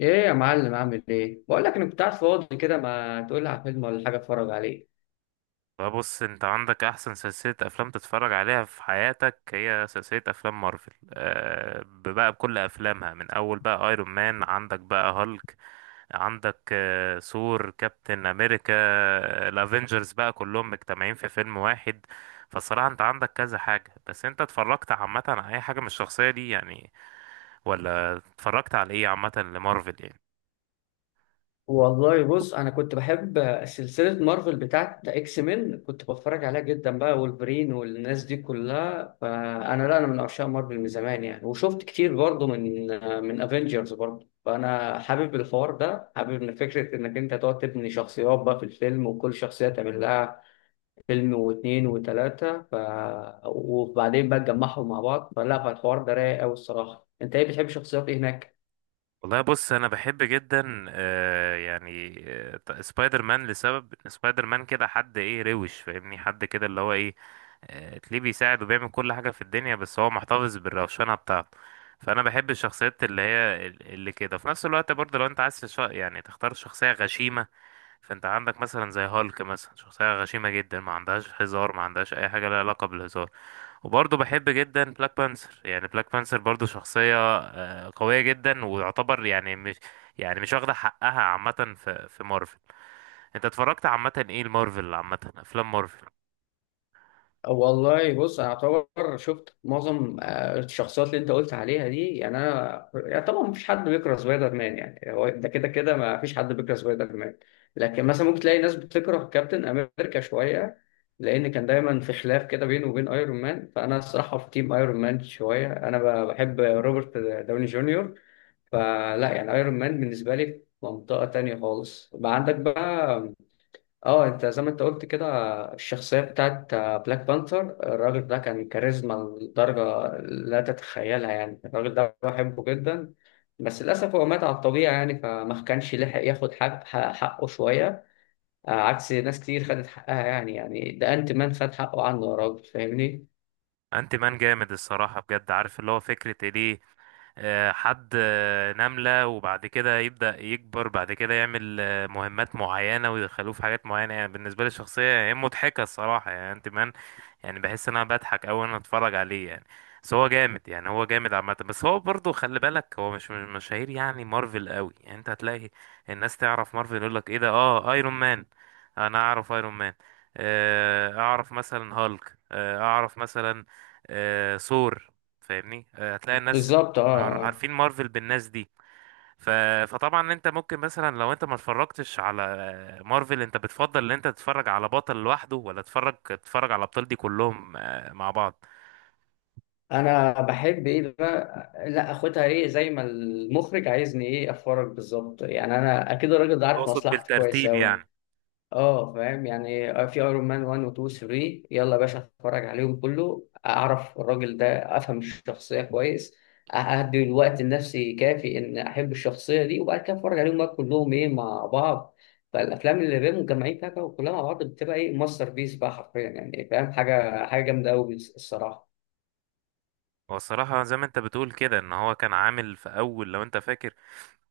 ايه يا معلم؟ عامل ايه؟ بقول لك انا كنت قاعد فاضي كده، ما تقول لي على فيلم ولا حاجه اتفرج عليه. فبص، انت عندك احسن سلسلة افلام تتفرج عليها في حياتك، هي سلسلة افلام مارفل، بقى بكل افلامها، من اول بقى ايرون مان، عندك بقى هالك، عندك ثور، كابتن امريكا، الافينجرز بقى كلهم مجتمعين في فيلم واحد. فالصراحة انت عندك كذا حاجة، بس انت اتفرجت عامة على اي حاجة من الشخصية دي يعني؟ ولا اتفرجت على ايه عامة لمارفل يعني؟ والله بص، انا كنت بحب سلسله مارفل بتاعت اكس مين، كنت بتفرج عليها جدا بقى، وولفرين والناس دي كلها. فانا لا انا من عشاق مارفل من زمان يعني، وشفت كتير برضه من افنجرز برضه. فانا حابب الحوار ده، حابب ان فكره انك انت تقعد تبني شخصيات بقى في الفيلم، وكل شخصيه تعمل لها فيلم واتنين وتلاتة وبعدين بقى اتجمعهم مع بعض. فالحوار ده رايق أوي الصراحة. أنت إيه بتحب شخصيات إيه هناك؟ والله بص، انا بحب جدا، يعني، سبايدر مان، لسبب إن سبايدر مان كده حد ايه روش، فاهمني؟ حد كده اللي هو ايه، تلاقيه بيساعد وبيعمل كل حاجة في الدنيا، بس هو محتفظ بالروشنة بتاعته. فانا بحب الشخصيات اللي كده في نفس الوقت، برضه لو انت عايز يعني تختار شخصية غشيمة، فانت عندك مثلا زي هالك مثلا، شخصية غشيمة جدا، ما عندهاش هزار، ما عندهاش اي حاجة لها علاقة بالهزار. وبرضه بحب جدا بلاك بانثر، يعني بلاك بانثر برضه شخصية قوية جدا، ويعتبر يعني مش واخدة حقها عامة في مارفل. انت اتفرجت عامة ايه المارفل؟ عامة افلام مارفل؟ والله بص، أنا أعتبر شفت معظم الشخصيات اللي أنت قلت عليها دي يعني. أنا يعني طبعا مفيش حد بيكره سبايدر مان، يعني هو ده كده كده مفيش حد بيكره سبايدر مان. لكن مثلا ممكن تلاقي ناس بتكره كابتن أمريكا شوية، لأن كان دايما في خلاف كده بينه وبين أيرون مان. فأنا الصراحة في تيم أيرون مان شوية، أنا بحب روبرت داوني جونيور. فلا يعني ايرون مان بالنسبه لي في منطقه تانية خالص. بقى عندك بقى اه، انت زي ما انت قلت كده، الشخصيه بتاعت بلاك بانثر. الراجل ده كان كاريزما لدرجه لا تتخيلها يعني، الراجل ده بحبه جدا. بس للاسف هو مات على الطبيعه يعني، فما كانش لحق ياخد حقه شويه، عكس ناس كتير خدت حقها يعني. يعني ده انت مان خد حقه عنه يا راجل، فاهمني؟ انت مان جامد الصراحة، بجد. عارف اللي هو فكرة إيه؟ ليه حد نملة وبعد كده يبدأ يكبر، بعد كده يعمل مهمات معينة ويدخلوه في حاجات معينة، يعني بالنسبة لي الشخصية هي مضحكة الصراحة، يعني انت مان. يعني بحس ان انا بضحك اوي وانا اتفرج عليه يعني. بس هو جامد يعني، هو جامد عامة، بس هو برضه خلي بالك هو مش مشاهير يعني مارفل قوي، يعني انت هتلاقي الناس تعرف مارفل، يقول لك ايه ده؟ اه ايرون مان، انا اعرف ايرون مان، اعرف مثلا هالك، اعرف مثلا ثور، فاهمني؟ هتلاقي الناس بالظبط مع اه. عارفين مارفل بالناس دي. ف... فطبعا انت ممكن مثلا لو انت ما اتفرجتش على مارفل، انت بتفضل ان انت تتفرج على بطل لوحده، ولا تتفرج على الابطال دي كلهم مع بعض؟ انا بحب ايه بقى، لا اخدها ايه زي ما المخرج عايزني ايه افرج بالظبط يعني، انا اكيد الراجل ده عارف اقصد مصلحتي كويس بالترتيب اوي. يعني. اه فاهم، يعني في ايرون مان 1 و 2 و 3، يلا يا باشا اتفرج عليهم كله، اعرف الراجل ده، افهم الشخصيه كويس، اهدي الوقت النفسي كافي ان احب الشخصيه دي، وبعد كده اتفرج عليهم بقى كلهم ايه مع بعض. فالافلام اللي بيبقوا مجمعين فيها بقى وكلها مع بعض بتبقى ايه، ماستر بيس بقى حرفيا، يعني فاهم حاجه، حاجه جامده قوي الصراحه. هو الصراحة زي ما انت بتقول كده، ان هو كان عامل في اول، لو انت فاكر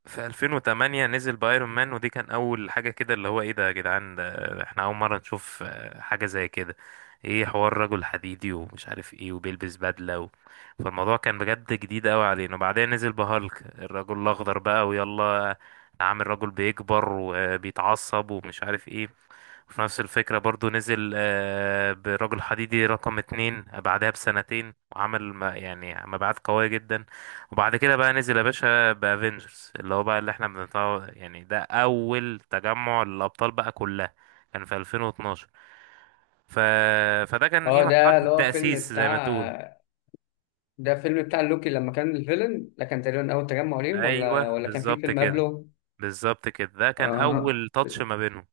في 2008 نزل بايرون مان، ودي كان اول حاجه كده اللي هو ايه ده يا جدعان، ده احنا اول مره نشوف حاجه زي كده، ايه، حوار رجل حديدي ومش عارف ايه، وبيلبس بدله فالموضوع كان بجد جديد قوي علينا، وبعدين نزل بهالك الرجل الاخضر بقى، ويلا، عامل رجل بيكبر وبيتعصب ومش عارف ايه. وفي نفس الفكرة برضو نزل برجل حديدي رقم اتنين بعدها بسنتين، وعمل يعني مبيعات قوية جدا. وبعد كده بقى نزل يا باشا بافنجرز اللي هو بقى اللي احنا بنطلع، يعني ده اول تجمع للابطال بقى كلها، كان في 2012. ف... فده كان ايه، اه مرحله ده اللي هو فيلم التاسيس زي ما تقول. بتاع، ده فيلم بتاع لوكي لما كان الفيلن ده، كان تقريبا اول تجمع ليهم، ايوه ولا كان في بالظبط فيلم كده، قبله؟ بالظبط كده، ده كان اه اول تاتش ما بينهم.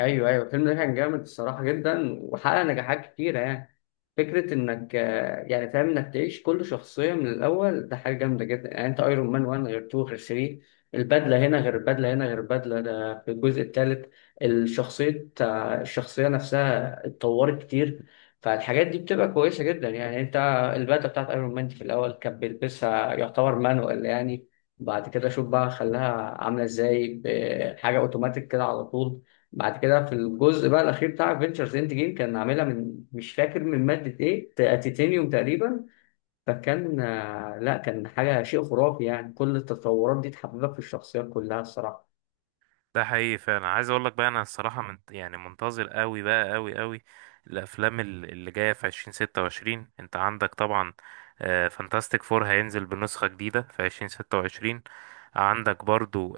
ايوه ايوه، الفيلم ده كان جامد الصراحه جدا، وحقق نجاحات كتيره يعني. فكره انك يعني فاهم انك تعيش كل شخصيه من الاول ده حاجه جامده جدا يعني، انت ايرون مان 1 غير 2 غير 3، البدله هنا غير البدله هنا غير البدله ده في الجزء الثالث. الشخصيه الشخصيه نفسها اتطورت كتير. فالحاجات دي بتبقى كويسه جدا يعني. انت البدله بتاعت ايرون مان دي في الاول كان بيلبسها يعتبر مانوال يعني، بعد كده شوف بقى خلاها عامله ازاي، بحاجه اوتوماتيك كده على طول. بعد كده في الجزء بقى الاخير بتاع فينتشرز اند جيم، كان عاملها من، مش فاكر من ماده ايه، تيتانيوم تقريبا. فكان لا كان حاجه شيء خرافي يعني. كل التطورات دي تحببك في الشخصيات كلها الصراحه. ده حقيقي فعلا. عايز اقول لك بقى، انا الصراحه من يعني منتظر قوي بقى، قوي قوي، الافلام اللي جايه في 2026، انت عندك طبعا فانتاستيك فور هينزل بنسخه جديده في 2026، عندك برضو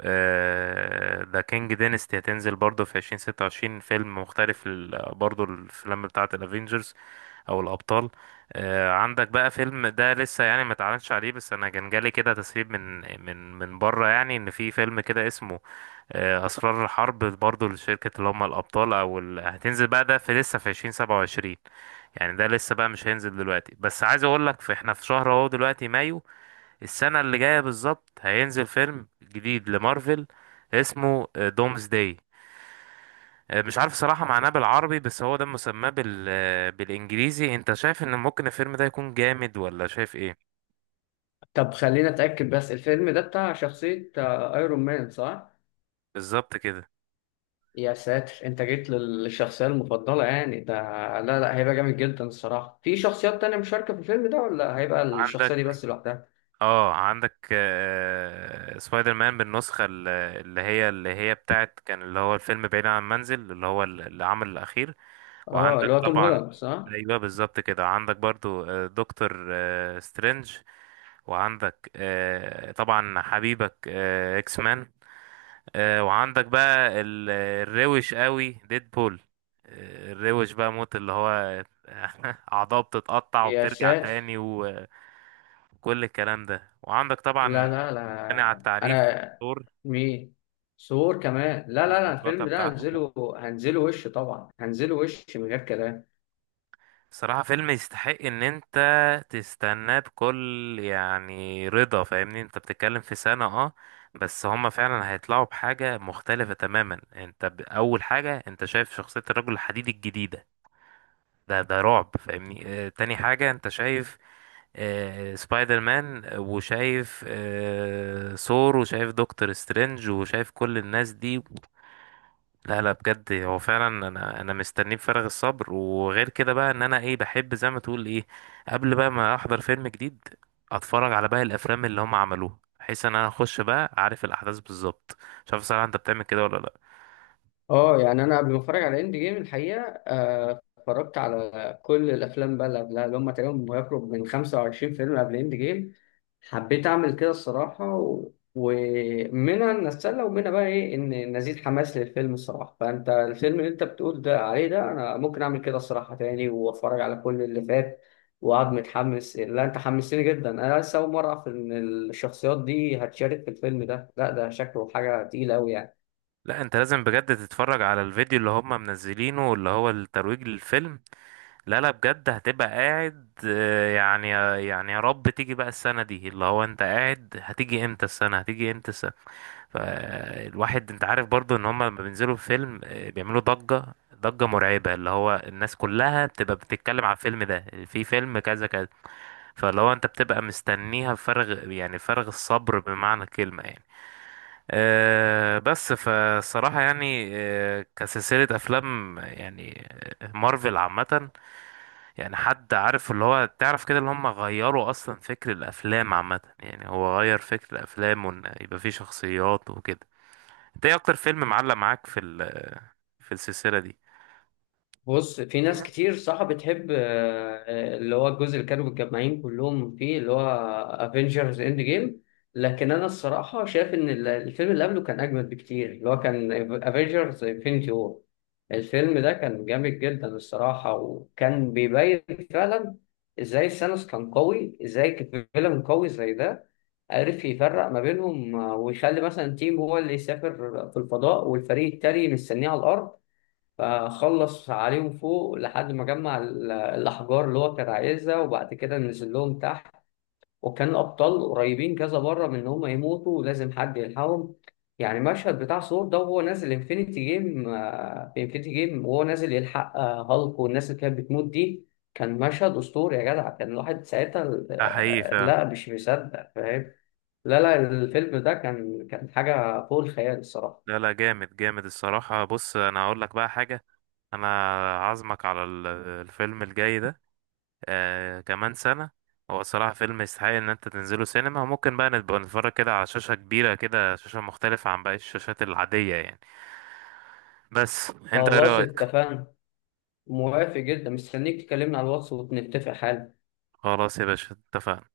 ذا كينج دينستي هتنزل برضو في 2026، فيلم مختلف برضو الافلام بتاعه الافينجرز او الابطال. عندك بقى فيلم ده لسه يعني ما اتعلنش عليه، بس انا كان جالي كده تسريب من بره، يعني ان في فيلم كده اسمه اسرار الحرب برضو لشركة اللي هم الابطال او هتنزل بقى ده، في لسه في 2027، يعني ده لسه بقى مش هينزل دلوقتي، بس عايز اقول لك، في احنا في شهر اهو دلوقتي مايو، السنة اللي جاية بالظبط هينزل فيلم جديد لمارفل اسمه دومز داي، مش عارف صراحة معناه بالعربي، بس هو ده مسماه بالانجليزي. انت شايف ان ممكن الفيلم ده يكون جامد، ولا شايف ايه؟ طب خلينا اتاكد بس، الفيلم ده بتاع شخصيه ايرون مان صح؟ بالظبط كده. يا ساتر، انت جيت للشخصيه المفضله يعني ده. لا لا، هيبقى جامد جدا الصراحه. في شخصيات تانية مشاركه في الفيلم ده، ولا هيبقى عندك الشخصيه دي بس لوحدها؟ اه عندك سبايدر مان بالنسخة اللي هي بتاعت كان، اللي هو الفيلم بعيد عن المنزل، اللي هو العمل الأخير. اه وعندك اللي هو توم طبعا. هولاند صح؟ أيوه بالظبط كده، عندك برضو دكتور سترينج، وعندك طبعا حبيبك اكس مان، وعندك بقى الروش قوي ديدبول، الروش بقى موت، اللي هو أعضاء بتتقطع يا وبترجع ساتر. تاني وكل الكلام ده. وعندك لا طبعا، لا غني على لا التعريف، انا. دور مين؟ ثور كمان؟ لا لا لا، المطرقة الفيلم ده بتاعته. هنزله هنزله وش طبعا، هنزله وش من غير كلام. صراحة فيلم يستحق ان انت تستناه بكل يعني رضا، فاهمني؟ انت بتتكلم في سنة بس هما فعلا هيطلعوا بحاجة مختلفة تماما. انت اول حاجة، انت شايف شخصية الرجل الحديد الجديدة، ده رعب، فاهمني؟ اه تاني حاجة، انت شايف سبايدر مان، وشايف ثور، وشايف دكتور سترينج، وشايف كل الناس دي. لا لا، بجد هو فعلا. انا مستنيه بفارغ الصبر، وغير كده بقى ان انا ايه، بحب زي ما تقول ايه، قبل بقى ما احضر فيلم جديد، اتفرج على باقي الافلام اللي هم عملوها، بحيث ان انا اخش بقى عارف الاحداث بالظبط. مش عارف صراحه، انت بتعمل كده ولا لا؟ اه يعني انا قبل ما اتفرج على اند جيم الحقيقه، اتفرجت على كل الافلام بقى اللي قبلها، اللي هم تقريبا يقرب من 25 فيلم قبل اند جيم. حبيت اعمل كده الصراحه، ومنها ان اتسلى، ومنها بقى ايه ان نزيد حماس للفيلم الصراحه. فانت الفيلم اللي انت بتقول ده عليه، ده انا ممكن اعمل كده الصراحه تاني، واتفرج على كل اللي فات، وقعد متحمس. لا انت حمستني جدا، انا لسه اول مره اعرف ان الشخصيات دي هتشارك في الفيلم ده، لا ده شكله حاجه تقيله قوي يعني. لا، انت لازم بجد تتفرج على الفيديو اللي هم منزلينه، اللي هو الترويج للفيلم. لا لا بجد، هتبقى قاعد يا رب تيجي بقى السنه دي، اللي هو انت قاعد هتيجي امتى السنه، هتيجي امتى السنه. فالواحد انت عارف برضو ان هما لما بينزلوا في فيلم بيعملوا ضجة، ضجة مرعبة، اللي هو الناس كلها بتبقى بتتكلم على الفيلم ده، في فيلم كذا كذا، فاللي هو انت بتبقى مستنيها بفارغ يعني، فارغ الصبر، بمعنى الكلمة يعني. بس فالصراحة يعني كسلسلة أفلام يعني مارفل عامة، يعني حد عارف اللي هو تعرف كده اللي هم غيروا أصلا فكر الأفلام عامة، يعني هو غير فكر الأفلام، وإن يبقى فيه شخصيات وكده. انت ايه اكتر فيلم معلق معاك في السلسلة دي؟ بص في في ناس ناس- كتير صح بتحب اللي هو الجزء اللي كانوا متجمعين كلهم فيه، اللي هو افنجرز اند جيم. لكن انا الصراحه شايف ان الفيلم اللي قبله كان اجمد بكتير، اللي هو كان افنجرز انفنتي وور. الفيلم ده كان جامد جدا الصراحه، وكان بيبين فعلا ازاي ثانوس كان قوي، ازاي فيلم قوي زي ده عرف يفرق ما بينهم، ويخلي مثلا تيم هو اللي يسافر في الفضاء، والفريق التاني مستنيه على الارض، فخلص عليهم فوق لحد ما جمع الأحجار اللي هو كان عايزها، وبعد كده نزل لهم تحت. وكان الأبطال قريبين كذا مرة من إن هم يموتوا، ولازم حد يلحقهم. يعني المشهد بتاع ثور ده وهو نازل انفينيتي جيم، في انفينيتي جيم وهو نازل يلحق هالك والناس اللي كانت بتموت دي، كان مشهد أسطوري يا جدع. كان الواحد ساعتها ده حقيقي فعلا. لا مش مصدق، فاهم؟ لا لا، الفيلم ده كان كان حاجة فوق الخيال الصراحة. لا لا، جامد جامد الصراحة. بص انا هقول لك بقى حاجة، انا عازمك على الفيلم الجاي ده، كمان سنة. هو صراحة فيلم يستحق ان انت تنزله سينما، ممكن بقى نبقى نتفرج كده على شاشة كبيرة كده، شاشة مختلفة عن باقي الشاشات العادية يعني. بس انت ايه خلاص رأيك؟ اتفقنا، موافق جدا، مستنيك تكلمني على الواتس ونتفق حالا. خلاص يا باشا، اتفقنا.